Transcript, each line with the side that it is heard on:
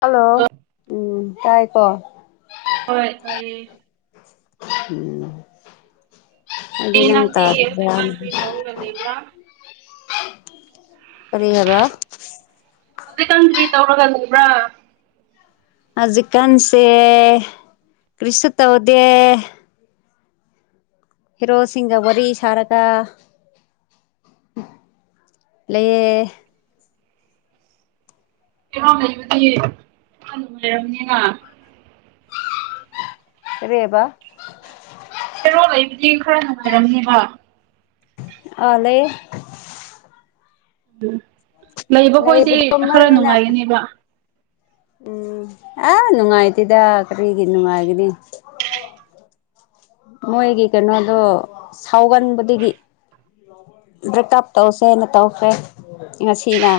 left: hello ꯎꯝ ꯇꯥꯏꯀꯣ
right: ꯍꯣꯏ ꯐꯩꯌꯦ
left: ꯎꯝ ꯑꯗꯨ
right: ꯑꯦ
left: ꯂꯪ
right: ꯅꯪꯗꯤ
left: ꯇꯧꯔ
right: ꯍꯧꯖꯤꯛꯀꯥꯟ ꯀ꯭ꯔꯤ ꯇꯧꯔꯒ ꯂꯩꯕ꯭ꯔꯥ
left: ꯀꯔꯤ ꯍꯥꯏꯂ
right: ꯍꯧꯖꯤꯛꯀꯪꯗ꯭ꯔꯤ ꯇꯧꯔꯒ ꯂꯩꯕ꯭ꯔꯥ
left: ꯍꯧꯖꯤꯛꯀꯥꯟꯁꯦ ꯀ꯭ꯔꯤꯁꯨ ꯇꯧꯗꯦ ꯍꯤꯔꯣꯁꯤꯡꯒ ꯋꯥꯔꯤꯔꯤ ꯁꯔꯒꯥ ꯂꯑꯦ
right: ꯏꯔꯥꯎ ꯂꯩꯕꯗꯤ ꯅꯨꯡ ꯂꯩꯔꯝꯅꯤꯅ
left: ꯔꯦꯕꯥ
right: ꯍꯦꯔꯣ ꯑꯩꯕꯨꯗꯤ ꯈꯔ ꯅꯨꯡꯉꯥꯏꯔꯝꯅꯦꯕ
left: ꯑꯂꯦ
right: ꯎꯝ ꯂꯩꯕ ꯈꯣꯏꯗꯤ
left: ꯂꯩꯕꯗꯣ
right: ꯈꯔ
left: ꯃꯣꯏꯅ
right: ꯅꯨꯡꯉꯥꯏꯒꯅꯦꯕ
left: ꯎꯝ ꯑ ꯅꯨꯡꯉꯥꯏꯇꯦꯗ ꯀꯔꯤꯒꯤ ꯅꯨꯡꯉꯥꯏꯒꯅꯤ ꯃꯣꯏꯒꯤ ꯀꯩꯅꯣꯗꯣ ꯁꯥꯎꯒꯟꯕꯗꯒꯤ ꯕ꯭ꯔꯦꯛꯀꯞ ꯇꯧꯁꯦꯅ ꯇꯧꯈ꯭ꯔꯦ ꯉꯁꯤꯅ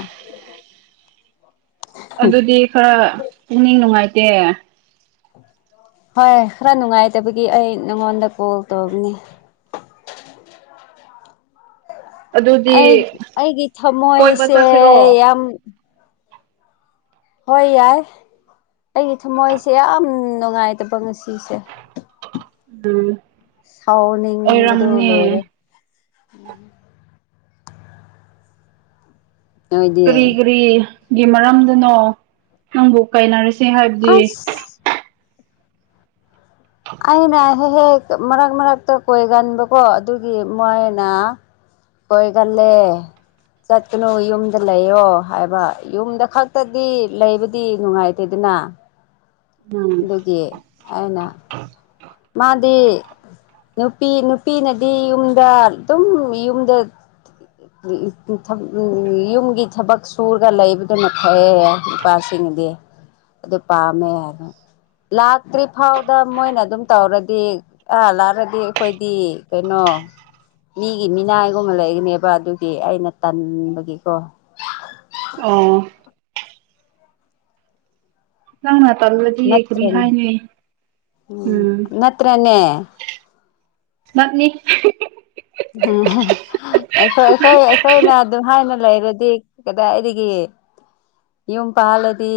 right: ꯑꯗꯨꯗꯤ ꯈꯔ ꯄꯨꯛꯅꯤꯡ ꯅꯨꯡꯉꯥꯏꯇꯦ
left: ꯍꯣꯏ ꯈꯔ ꯅꯨꯡꯉꯥꯏꯇꯕꯒꯤ ꯑꯩ ꯅꯉꯣꯟꯗ ꯀꯣꯜ ꯇꯧꯕꯅꯦ
right: ꯑꯗꯨꯗꯤ
left: ꯑꯩ ꯑꯩꯒꯤ
right: ꯀꯣꯏꯕ
left: ꯊꯝꯃꯣꯏꯁꯦ
right: ꯆꯠꯁꯤꯔꯣ
left: ꯌꯥꯝ ꯍꯣꯏ ꯌꯥꯔ ꯑꯩꯒꯤ ꯊꯃꯣꯏꯁꯦ ꯌꯥꯝ ꯅꯨꯡꯉꯥꯏꯇꯕ ꯉꯁꯤꯁꯦ
right: ꯎꯝ
left: ꯁꯥꯎꯅꯤꯡꯕꯗꯣ ꯂꯣꯏꯔꯦ ꯅꯣꯏꯗꯤ
right: ꯀꯔꯤ ꯀꯔꯤꯒꯤ ꯃꯔꯝꯗꯅꯣ ꯅꯪꯕꯨ ꯀꯥꯏꯅꯔꯤꯁꯤ ꯁꯤ ꯍꯥꯏꯕꯗꯤ
left: ꯑꯁ ꯑꯩꯅ ꯍꯦꯛ ꯍꯦꯛ ꯃꯔꯛ ꯃꯔꯛꯇ ꯀꯣꯏꯒꯟꯕꯀꯣ ꯑꯗꯨꯒꯤ ꯃꯣꯏꯅ ꯀꯣꯏꯒꯦ ꯆꯠꯀꯅꯨ ꯌꯨꯝꯗ ꯂꯩꯔꯣ ꯍꯥꯏꯕ ꯌꯨꯝꯗ ꯈꯛꯇꯗꯤ ꯂꯩꯕꯗꯤ ꯅꯨꯡꯉꯥꯏꯇꯦ ꯑꯗꯨꯅ [unintelligible]
right: ꯎꯝ
left: ꯑꯗꯨꯒꯤ ꯑꯩꯅ ꯃꯥꯗꯤ ꯅꯨꯄꯤ ꯅꯨꯄꯤꯅꯗꯤ ꯌꯨꯝꯗ ꯑꯗꯨꯝ ꯌꯨꯝꯗ ꯌꯨꯝꯒꯤ ꯊꯕꯛ ꯁꯨꯔꯒ ꯂꯩꯕꯗꯨꯅ ꯐꯩꯑ ꯅꯨꯄꯥꯁꯤꯡ ꯝꯃꯦ ꯂꯇ꯭ꯔꯤ ꯐꯥꯎꯗ ꯃꯣꯏ ꯑꯗꯨꯝ ꯇꯧꯔꯗꯤ ꯑꯥ ꯂꯥꯛꯔꯗꯤ ꯑꯩꯈꯣꯏꯗꯤ ꯀꯩꯅꯣ ꯃꯤꯒꯤ ꯃꯤꯅꯥꯏꯒꯨꯝꯕ ꯂꯩꯒꯅꯦꯕ ꯑꯗꯨꯒꯤ ꯑꯩꯅ ꯇꯟꯕꯒꯤꯀꯣ
right: ꯑꯣ ꯅꯪ ꯃꯥ ꯇꯜꯂꯗꯤ ꯑꯩ ꯀꯔꯤ
left: ꯅꯠꯇ꯭ꯔꯅꯦ
right: ꯍꯥꯏꯅ ꯎꯝ
left: ꯅꯠꯇ꯭ꯔꯅꯦ
right: ꯃꯞꯅꯤ
left: ꯎꯝ ꯑꯩꯈꯣꯏ ꯑꯩꯈꯣꯏ ꯑꯩꯈꯣꯏꯅ ꯑꯗꯨꯝ ꯍꯥꯏꯅ ꯂꯩꯔꯗꯤ ꯀꯩꯗꯥ ꯑꯩꯒꯦ ꯌꯨꯝ ꯄꯥꯜꯂꯗꯤ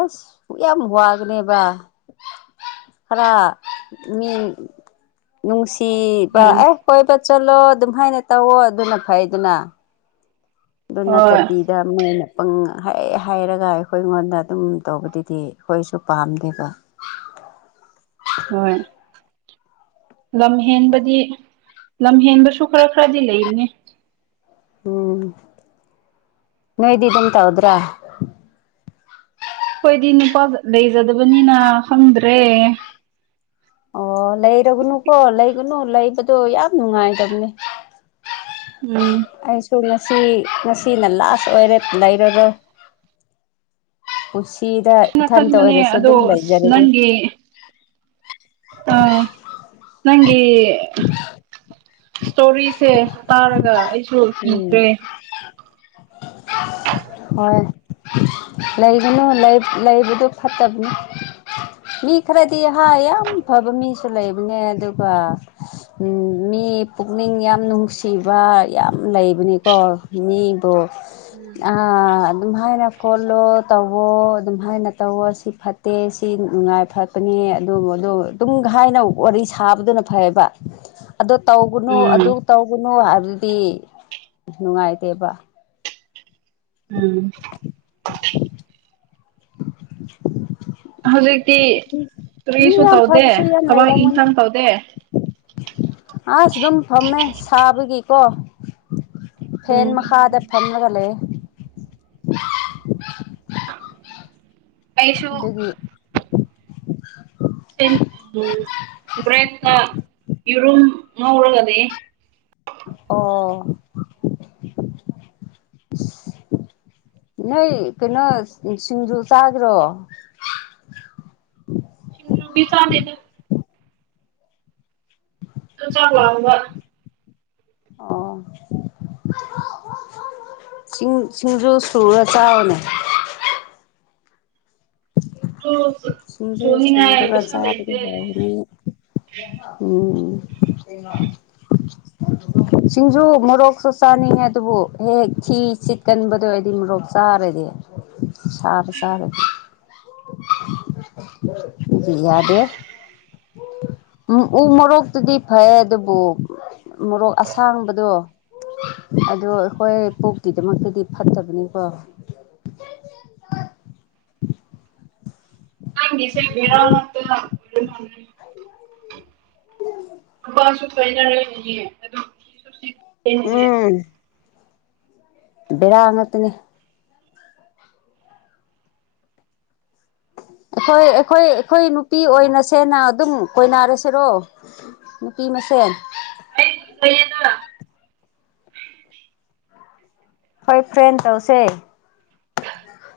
left: ꯑꯁ ꯌꯥꯝ ꯋꯥꯒꯅꯦꯕ ꯈꯔ ꯃꯤ ꯅꯨꯡꯁꯤ ꯁꯤꯤꯕ
right: ꯎꯝ
left: ꯑꯦ ꯀꯣꯏꯕ ꯆꯠꯂꯣ ꯑꯗꯨꯝ ꯍꯥꯏꯥꯏꯅ ꯇꯧꯋꯣ ꯑꯗꯨꯅ ꯐꯩꯗꯨꯅ ꯑꯗꯨꯅ
right: ꯍꯣꯏ
left: ꯇꯕꯤꯗꯅ ꯄꯪ ꯍ ꯍꯥꯏꯔꯒ ꯑꯩꯈꯣꯏ ꯑꯩꯉꯣꯟꯗ ꯑꯗꯨꯝ ꯇꯧꯕꯗꯨꯗꯤ ꯑꯩꯈꯣꯏꯁꯨ ꯄꯥꯝꯗꯦꯕ ꯑ
right: ꯍꯣꯏ ꯂꯝ ꯍꯦꯟꯕꯗꯤ ꯂꯝ ꯍꯦꯟꯕꯁꯨ ꯈꯔ ꯈꯔꯗꯤ ꯂꯩꯅꯦ
left: ꯎꯝ ꯅꯣꯏꯣꯏꯗꯗꯇ ꯍꯗ꯭ꯔꯥ
right: ꯍꯣꯏꯗꯤ ꯅꯨꯄꯥ ꯂꯩꯖꯗꯕꯅꯤꯅ ꯈꯪꯗ꯭ꯔꯦ
left: ꯑꯣ ꯂꯩꯔꯒꯅꯨꯀꯣ ꯂꯩꯒꯅꯨ ꯂꯩꯕꯗꯣ ꯌꯥꯝ ꯅꯨꯡꯉꯥꯏꯗꯕꯅꯦ [inaudible]
right: ꯎꯝ
left: ꯑꯩꯁꯨ ꯉꯁꯤ ꯉꯁꯤꯅ ꯂꯥꯁ ꯑꯣꯏꯔꯦ ꯂꯩꯔꯔꯣꯏ ꯄꯨꯟꯁꯤꯗ
right: ꯑꯩꯅ
left: ꯏꯊꯟꯇ
right: ꯈꯟꯕꯅꯦ
left: ꯑꯣꯏꯔꯁꯨ
right: ꯑꯗꯣ
left: ꯑꯗꯨꯝ
right: ꯑꯁ
left: ꯂꯩꯖꯔꯒꯦ
right: ꯅꯪꯒꯤ ꯑ
left: [unintelligible]
right: ꯅꯪꯒꯤ ꯏꯁꯇꯣꯔꯤꯁꯦ ꯇꯥꯔꯒ ꯑꯩ
left: ꯎꯝ
right: ꯁꯣꯛꯈ꯭ꯔꯦ
left: [inaudible] ꯍꯣꯏ ꯂꯩꯒꯅꯨ ꯂꯩꯕꯗꯨꯣ ꯐꯠꯇꯕꯅꯤ ꯃꯤ ꯈꯔꯗꯤ ꯍꯥ ꯌꯥꯝ ꯐꯕ ꯃꯤꯁꯨ ꯂꯩꯕꯅꯦ ꯑꯗꯨꯒ ꯎ ꯃꯤ ꯃꯤ ꯄꯨꯛꯅꯤꯡ ꯌꯥꯝ ꯅꯨꯡꯁꯤꯕ ꯌꯥꯝ ꯂꯩꯕꯅꯤꯀꯣ ꯃꯤꯕꯨ
right: ꯎꯝ
left: ꯑ ꯑꯗꯨꯝꯍꯥꯏꯅ ꯈꯣꯜꯂꯣ ꯇꯧꯋꯣ ꯑꯗꯨꯝꯍꯥꯏꯅ ꯇꯧꯋꯣ ꯁꯤ ꯐꯠꯇꯦ ꯁꯤ ꯅꯨꯡꯉꯥꯏ ꯐꯔꯛꯀꯅꯤ ꯑꯗꯨ ꯑꯗꯣ ꯇꯨꯡꯈꯥꯏꯅ ꯋꯥꯔꯤ ꯁꯥꯕꯗꯨꯅ ꯐꯩꯌꯦꯕ ꯑꯗꯨ ꯇꯧꯒꯨꯅꯨ ꯑꯗꯨ
right: ꯎꯝ
left: ꯇꯧꯒꯅꯨ ꯍꯥꯏꯕꯗꯤ ꯅꯨꯡꯉꯥꯏꯇꯦꯕ
right: ꯎꯝ
left: [unintelligible]
right: ꯍꯧꯖꯤꯛꯇꯤ
left: ꯃꯤ
right: ꯀꯨꯔꯤꯁꯨ
left: ꯌꯥꯝ
right: ꯇꯧꯗꯦ
left: ꯐꯕꯁꯨ ꯌꯥꯝ
right: ꯊꯕꯛ
left: ꯂꯩꯔꯝꯒꯅꯤ
right: ꯏꯪꯈꯥꯡ ꯇꯧꯗꯦ
left: ꯀꯣ ꯐꯦꯟ
right: ꯎꯝ
left: ꯃꯈꯥꯗ ꯐꯦꯟ ꯃꯈꯒ ꯂꯩꯑꯦ [inaudible]
right: ꯑꯩꯁꯨ
left: ꯑꯗꯨꯗꯒꯤ
right: ꯎꯝ ꯭ꯔꯦ ꯏꯔꯨꯝ ꯉ ꯎꯔꯒꯗꯦ
left: ꯑꯣ ꯅꯣꯏ ꯀꯩꯅꯣ ꯁꯤꯡꯖꯨ ꯆꯥꯈ꯭ꯔꯣ
right: ꯁꯤꯁꯤꯡꯕꯤ ꯁꯥꯗꯦꯗ ꯑꯗꯨ ꯆꯪꯕ
left: ꯑꯣ ꯆꯤꯡ ꯁꯤꯡꯖꯨ ꯁꯨꯔ ꯆꯥꯎꯥꯕꯅꯦ
right: ꯗꯨ
left: ꯁꯤꯖ
right: ꯁꯨꯅꯤꯡꯉꯥꯏ
left: ꯁꯨꯔ ꯇ
right: ꯄꯩꯁꯥ
left: ꯆꯥ ꯑꯗꯨꯗꯤ
right: ꯂꯩꯇꯦ
left: ꯍꯥꯏ ꯍꯅꯤ ꯎꯝ ꯁꯤꯡꯖꯨ ꯃꯣꯔꯣꯛꯁꯨ ꯆꯥꯅꯤꯡꯉꯦ ꯑꯗꯨꯕꯨ ꯍꯦꯛ ꯊꯤ ꯁꯤꯠꯀꯟꯕꯗꯣꯔꯗꯤ ꯃꯣꯔꯣꯛ ꯆꯥ ꯁꯔꯦꯗ ꯁꯔꯦ ꯆꯔꯦ ꯏ ꯌꯥꯗꯦ ꯎ ꯎ ꯃꯣꯔꯣꯛꯇꯨꯗꯤ ꯐꯩ ꯑꯗꯨꯕꯨ ꯃꯣꯔꯣꯛ ꯑꯁꯥꯡꯕꯗꯣ ꯑꯗꯨ ꯑꯩꯈꯣꯏ ꯄꯨꯣꯛꯇꯀꯤꯗꯃꯛꯇꯗꯤ ꯐꯠꯇꯕꯅꯤꯀꯣ [inaudible]
right: ꯁꯦꯔꯅꯠꯇ ꯑꯣꯏꯅꯤ ꯅꯨꯄꯥꯁꯨ ꯀꯣꯏꯅ ꯂꯩꯣꯏꯌꯦꯦ ꯑꯗꯨꯝꯁꯨ
left: ꯕꯤꯔꯥꯉꯇꯅꯦ ꯑꯩꯈꯣꯏ ꯑꯩꯈꯣꯏ ꯑꯩꯈꯣꯏ ꯅꯨꯄꯤ ꯑꯣꯏꯅꯁꯦꯅ ꯑꯗꯨꯝ ꯀꯣꯏꯅꯔꯁꯤꯔꯣ ꯅꯨꯄꯤ ꯃꯁꯦꯟ
right: ꯑꯩ ꯂꯩꯌꯦꯅ
left: ꯍꯣꯏ ꯐ꯭ꯔꯦꯟ ꯇꯧꯁꯦ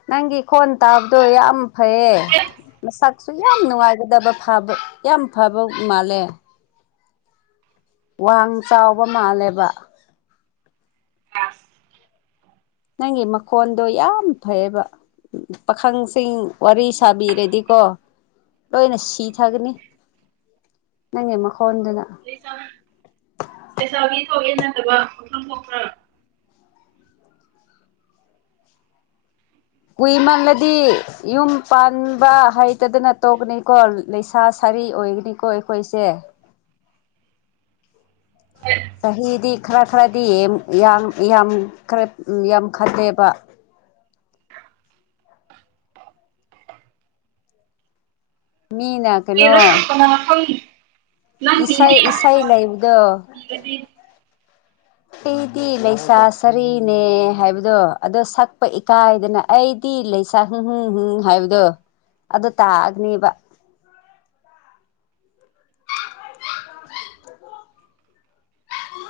left: ꯅꯪꯒꯤ ꯈꯣꯟ ꯇꯥꯕꯗꯣ ꯌꯥꯝ ꯐꯩꯌꯦꯦ
right: ꯍꯦꯛ
left: ꯃꯁ ꯁꯨ ꯌꯥꯝ ꯅꯨꯡꯉꯥꯏꯒꯗꯕ ꯐꯕ ꯌꯥꯝ ꯐꯕ ꯃꯥꯜꯂꯦ ꯋꯥꯡ ꯆꯥꯎꯕ ꯃꯥꯜꯂꯦꯕ
right: ꯑꯁ
left: ꯅꯪꯒꯤ ꯃꯈꯣꯟꯗꯣ ꯌꯥꯝ ꯐꯩꯕ ꯎ ꯄꯥꯈꯪꯁꯤꯡ ꯋꯥꯔꯤ ꯁꯥꯕꯤꯔꯗꯤꯀꯣ ꯂꯣꯏꯅ ꯁꯤ ꯊꯥꯒꯅꯤ ꯅꯪꯉꯃꯣ ꯈꯣꯟꯗꯅ
right: ꯅꯠꯇꯕꯈ ꯀ꯭ꯔ
left: ꯀꯨꯏꯃꯜꯂꯗꯤ ꯌꯨꯝ ꯄꯥꯟꯕ ꯍꯩꯇꯗꯅ ꯇꯣꯛꯀꯅꯤꯀꯣ ꯂꯩꯁꯥ ꯁꯥꯏ ꯀꯔꯤ ꯑꯣꯏꯒꯅꯤꯀꯣ ꯑꯩꯈꯣꯏꯁꯦ
right: ꯍꯣꯏ
left: ꯆꯍꯤꯗꯤ ꯈꯔ ꯈꯔꯗꯤ ꯌꯥꯝ ꯈꯔ ꯌꯥꯝꯈꯜꯂꯦꯕ ꯃꯤꯅ
right: ꯄꯔꯣꯁꯨ ꯀꯅꯥꯈꯣꯅꯤ
left: ꯏꯁ ꯏꯁꯥꯏ ꯂꯩꯕꯗꯣ
right: ꯄꯤꯔꯗꯤ
left: ꯑꯩꯗꯤ ꯂꯩꯁꯥ ꯁꯔꯤꯅꯦ ꯍꯥꯏꯕꯗꯣ ꯑꯗꯣ ꯁꯛꯄ ꯏꯀꯥꯏꯗꯅ ꯑꯩꯗꯤ ꯂꯩꯁꯥ ꯍꯥꯏꯕꯗꯣ ꯑꯗꯨ ꯇꯥꯛꯑꯒꯅꯦꯕ [inaudible]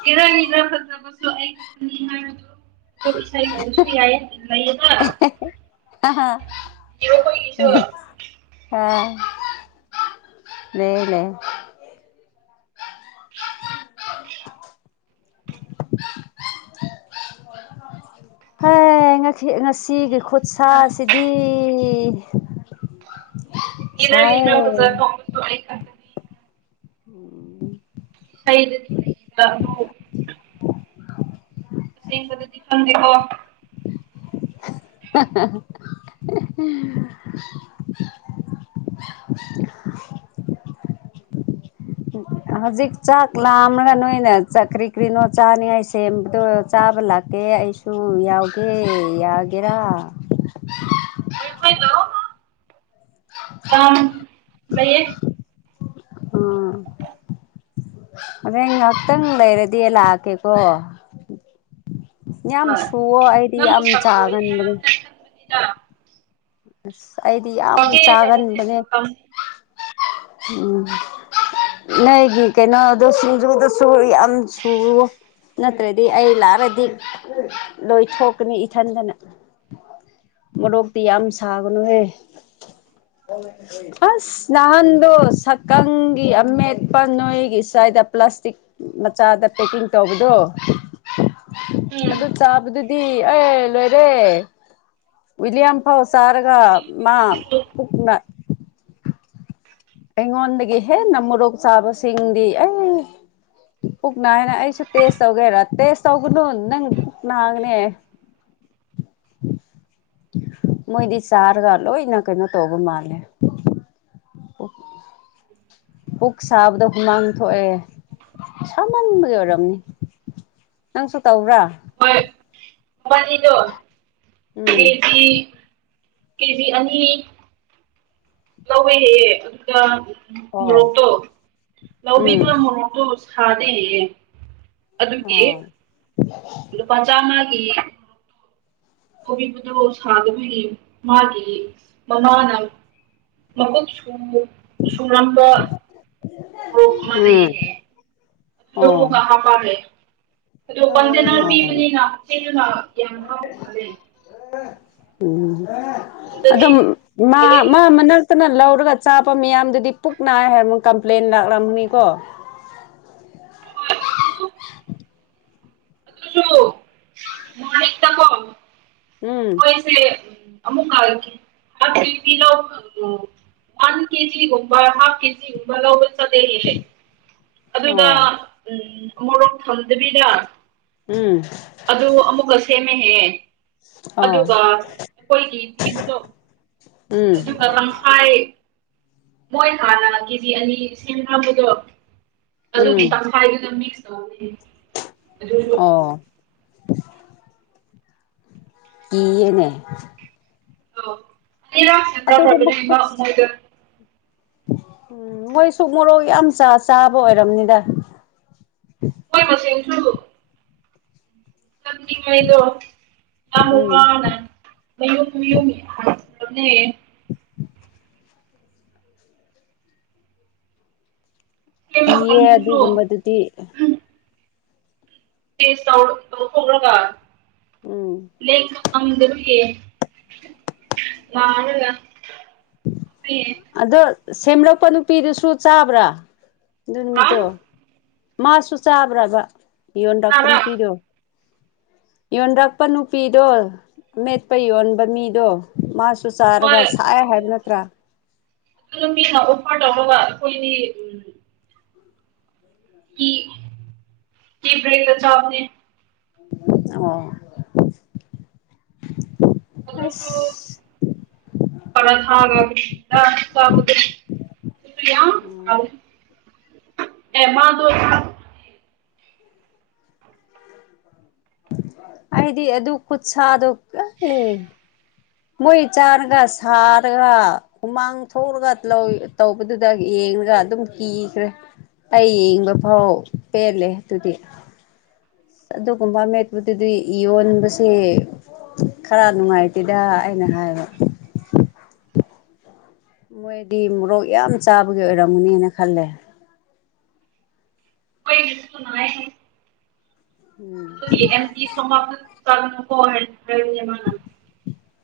right: ꯍꯔ ꯐ ꯍꯥꯏ ꯣ ꯏꯁꯥꯥꯏ ꯀꯣꯁꯨ ꯌꯥꯏ ꯏꯟ ꯂꯩꯌꯦꯗ
left: ꯑ ꯑ ꯂꯩꯅꯦ
right: [inaudible]
left: ꯍꯣꯏ ꯉꯁꯤ ꯉꯁꯤꯒꯤ ꯈꯨꯠꯁꯁꯤꯗꯤ
right: ꯏꯔ ꯏꯂꯖꯔ ꯇ ꯆꯣ
left: ꯎꯝ
right: ꯏꯁꯩꯗꯗꯤ ꯂꯩꯌꯦꯕ ꯑꯗꯨ ꯑꯁ ꯀꯗꯟꯗꯀꯣ
left: [inaudible] [inaudible] ꯎꯝ ꯍꯧꯖꯤꯛ ꯆꯥꯛ ꯂꯥꯝꯂꯒ ꯅꯣꯏꯅ ꯆ ꯀ꯭ꯔꯤ ꯀ꯭ꯔꯤꯅꯣ ꯆꯥꯅꯤꯡꯉꯥꯏ ꯁꯦꯝꯕꯗꯣ ꯆꯥꯕ ꯂꯥꯛꯀꯦ ꯑꯦꯦ ꯑꯩꯁꯨ ꯌꯥꯎꯒꯦ ꯌꯥꯒꯦꯔꯥ
right: ꯀ ꯂꯩꯌꯦ
left: ꯑ ꯍꯦꯟ ꯉꯥꯏꯍꯥꯛꯇꯪ ꯂꯩꯔꯗꯤ ꯂꯥꯛꯀꯦꯀꯣ ꯌꯥꯝ
right: ꯍꯣꯏ
left: ꯁꯨꯋꯣ ꯑꯩꯗꯤ
right: ꯅꯪ
left: ꯌꯥꯝ
right: ꯀꯣ
left: ꯆꯥꯒꯟꯕꯅꯦ
right: ꯏꯗ
left: ꯑꯁ ꯑꯩꯗꯤ ꯌꯥꯝ ꯆꯥꯒꯟꯕꯅꯦ ꯎꯝ ꯅꯣꯏꯒꯤ ꯀꯩꯅꯣꯗ ꯁꯤꯡꯖꯨꯗꯁꯨ ꯌꯥꯝ ꯁꯨꯔꯨ ꯅꯠꯇ꯭ꯔꯗꯤ ꯑꯩ ꯂꯥꯛꯔꯗꯤ ꯂꯣꯏꯊꯣꯛꯀꯅꯤ ꯏꯊꯟꯗꯅ ꯃꯔꯣꯔꯣꯛꯇꯤ ꯌꯥꯝ ꯁꯥꯒꯅꯨꯍꯦ ꯑꯁ ꯅꯍꯥꯟꯗꯣ ꯁꯛꯀꯪꯒꯤ ꯑꯃꯦꯠꯄ ꯅꯣꯏꯒꯤ ꯆꯥꯏ ꯏꯗ ꯄ꯭ꯂꯥꯁꯇꯤꯛ ꯃꯆꯥꯗ ꯄꯦꯛꯀꯤꯡ ꯇꯧꯕꯗꯣ
right: ꯎꯝ
left: ꯑꯗꯨ ꯆꯥꯕꯗꯨꯗꯤ ꯑꯦ ꯂꯣꯏꯔꯦ ꯋꯤꯂꯤꯌꯝ ꯐꯥꯎꯁ ꯇꯔꯒ ꯃꯥ ꯄꯨꯅ ꯑꯩꯉꯣꯟꯗꯒꯤ ꯍꯦꯟꯅ ꯃꯣꯔꯣꯛ ꯆꯥꯕꯁꯤꯡꯗꯤ ꯑꯩ ꯄꯨꯛ ꯅꯥ ꯍꯥꯏꯅ ꯑꯩꯁꯨ ꯇꯦꯁ ꯇꯧꯒꯦꯔ ꯇꯦꯁ ꯇꯧꯒꯅꯨ ꯅꯪ ꯄꯨꯛ ꯒꯅꯦ ꯃꯣꯏꯣꯏꯗꯤ ꯆꯔꯒ ꯂꯣ ꯏꯅꯥ ꯀꯩꯅꯣ ꯇꯧꯕ ꯃꯥꯂꯦ ꯄꯨꯛ ꯁꯥꯕꯗ ꯍꯨꯃꯥꯡ ꯊꯣꯛꯑꯦ ꯁꯥꯃꯟꯕꯒꯤ ꯑꯣꯏꯔꯝꯅꯤ ꯅꯪꯁꯨ ꯇꯧꯕ꯭ꯔꯥ
right: ꯍꯣꯏꯗ
left: ꯎꯝ
right: ꯀꯦꯖꯤ ꯀꯦꯖꯤ ꯑꯅꯤ ꯂꯧꯔꯦꯍꯦꯛꯌꯦꯦ ꯑꯗꯨꯗ
left: ꯑꯣ
right: ꯃꯣꯔꯣꯛꯇꯣ
left: ꯎꯝ
right: ꯂꯧꯕꯤꯕ ꯃꯣꯔꯣꯛꯇꯣ ꯊꯥꯗꯩꯌꯦ ꯑꯗꯨꯒꯤ
left: ꯑꯣ
right: ꯏꯂ ꯄꯖꯝꯒꯤ ꯇꯧꯕꯤꯕꯗꯣ ꯁꯥꯗꯕꯒꯤ ꯃꯥꯒꯤ ꯃꯃꯥꯅ ꯃꯈ ꯁ ꯁꯨꯔꯝꯕ ꯔꯥ ꯅ
left: ꯎꯝ
right: ꯍꯥꯏ ꯑꯗꯨ
left: ꯑꯣ
right: ꯀꯥ ꯄꯥꯔꯦ ꯑꯗꯣ ꯄꯟꯖꯦꯅꯔ
left: ꯑꯣ
right: ꯄꯤꯕꯅꯤꯅ ꯆꯤꯟꯗꯨꯅ ꯌꯥꯝ ꯍꯥꯎ ꯃꯥꯥꯂꯦ
left: ꯎꯝ ꯑꯗꯣ ꯃꯥ
right: ꯂꯣꯏꯔꯦꯍꯦ
left: ꯃꯥ ꯑꯃꯅ ꯐꯛꯇꯅ ꯂꯧꯔꯒ ꯆꯥꯄ ꯃꯤꯌꯥꯝꯗꯨꯗꯤ ꯄꯨꯛ ꯅꯥꯏ ꯍꯥꯏꯔꯃ ꯀꯝꯄ꯭ꯂꯦꯟ ꯂꯥꯛꯂꯝꯅꯤꯀꯣ
right: ꯍꯣꯏ ꯑꯣꯁꯨ ꯃꯅꯤ ꯇ ꯀꯣ
left: ꯎꯝ
right: ꯑꯃꯨꯛ ꯍꯜꯈꯤ ꯀꯦ ꯂ ꯎ ꯋꯥꯟ ꯀꯦꯖꯤꯒꯨꯝꯕ ꯍꯥ ꯀꯦꯖꯤꯒꯨꯝꯕ ꯂꯧꯕ ꯆꯦꯦꯜꯂꯦ ꯑꯗꯨꯒ
left: ꯑꯣ
right: ꯎꯝ ꯃꯣꯔꯣ ꯊꯝꯗꯕꯤꯗ
left: ꯎꯝ
right: ꯑꯗꯨ ꯑꯃꯨꯛꯀ ꯁꯦꯝꯃꯦꯍꯦ
left: ꯑꯣ
right: ꯑꯗꯨꯒ ꯑꯩꯈꯣꯏꯒꯤ ꯄꯤꯕꯗꯣ
left: ꯎꯝ
right: ꯊꯙꯀꯥ ꯂꯥꯡꯈꯥꯏ ꯃꯣꯏ ꯍꯥꯟꯅ ꯀꯦꯖꯤ ꯑꯅꯤ ꯁꯦꯝꯈ꯭ꯔꯕꯗꯣ
left: ꯎꯝ
right: ꯑꯗꯨꯒꯤ ꯇꯪꯈꯥꯏꯗꯨꯅ ꯃꯤꯁ ꯇꯧ
left: ꯑꯣ ꯀꯅꯦ
right: ꯑ ꯑꯅꯤ ꯔ ꯁꯟꯒꯥ ꯐꯕꯅꯦꯃꯥ
left: ꯈꯨꯠ
right: ꯎꯍꯣꯏꯗ
left: ꯎꯝ ꯃꯣꯏ ꯁꯨꯛ ꯃꯣꯔꯣꯛ ꯌꯥꯝ ꯆꯥꯕ ꯑꯣꯏꯔꯝꯅꯤꯗ
right: ꯍꯣꯏ ꯃꯁꯁꯨ ꯆꯪꯂꯤꯉꯩꯗꯣ ꯌꯥꯝ
left: ꯎꯝ
right: ꯋꯥꯅ ꯃꯌꯨꯝ ꯃꯌꯨꯝꯉ ꯍꯥꯏ ꯦ
left: [inaudible]
right: ꯁꯦꯝꯕ
left: ꯏꯑꯦ
right: ꯀꯥꯡꯕꯨꯁꯨ
left: ꯑꯗꯨꯒꯨꯝꯕꯗꯨꯗꯤ
right: ꯁ ꯇ ꯐ ꯀ
left: ꯎꯝ
right: ꯍꯗꯔꯦ ꯃꯥꯒ
left: ꯑꯗꯣ ꯁꯦꯝꯂꯛꯄ ꯅꯨꯄꯤꯗꯨꯁꯨ ꯆꯥꯕ꯭ꯔꯥ ꯑꯗꯨ ꯅꯨꯃꯤꯠꯇꯣ
right: ꯀꯅꯥꯔ
left: ꯃꯥꯁꯨ ꯆꯥꯕ꯭ꯔꯕ ꯌꯣꯟꯗꯛꯄ ꯅꯨꯄꯤꯗꯣ ꯌꯣꯟꯔꯛꯄ ꯅꯨꯄꯤꯗꯣ ꯑꯃꯦꯠꯄ ꯌꯣꯟꯕ ꯃꯤꯗꯣ ꯃꯥ ꯁꯨꯁꯔꯒ
right: ꯍꯣꯏ
left: ꯁꯍ
right: ꯑꯗꯨ
left: ꯍꯥꯏ
right: ꯑꯗꯨ ꯃꯤꯅ ꯑꯣꯐꯔ ꯇꯧꯅꯕ ꯑꯩꯈꯣꯏꯅꯤ ꯎꯝ ꯀ ꯭ꯔꯦꯗ ꯆꯅꯦ
left: ꯑꯣ
right: ꯑꯈꯁꯨ
left: ꯑꯁ
right: ꯀꯔ ꯊꯥ ꯁꯌꯥ ꯑꯦꯃꯗꯣ
left: ꯑꯩꯗꯤ ꯑꯗꯨ ꯈꯨꯠꯁꯗ ꯑꯦ ꯃꯣꯏ ꯆꯥꯔꯒ ꯁꯥꯔꯒ ꯍꯨꯃꯥꯡ ꯊꯣꯛꯂꯒ ꯇꯧꯕꯗꯨꯗ ꯌꯦ ꯑꯗꯨꯝ ꯀꯤꯈ꯭ꯔꯦ ꯑꯩ ꯌꯦꯡꯕ ꯐꯥꯎ ꯄꯦꯜꯂꯦ ꯑꯗꯨꯗꯤ ꯑꯗꯨꯒꯨꯝꯕ ꯃꯦꯠꯄꯗꯨꯗꯤꯣꯟꯕꯁꯦ ꯈꯔ ꯅꯨꯡꯉꯥꯏꯇꯦꯗ ꯑꯩꯅ ꯍꯥꯏꯕ ꯃꯣꯏꯗꯤ ꯃꯣꯔꯣꯛ ꯌꯥꯝ ꯆꯥꯕꯒꯤ ꯑꯣꯏꯔꯝꯒꯅꯤꯅ ꯈꯜꯂꯦ
right: ꯑꯩꯣꯏ ꯀꯨꯅ
left: ꯎꯝ
right: ꯑꯗꯨꯒꯤ ꯑꯇ ꯁꯣꯅꯨꯣ ꯍꯥꯏ ꯍꯥꯏꯅꯦ ꯃꯥ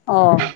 left: ꯑ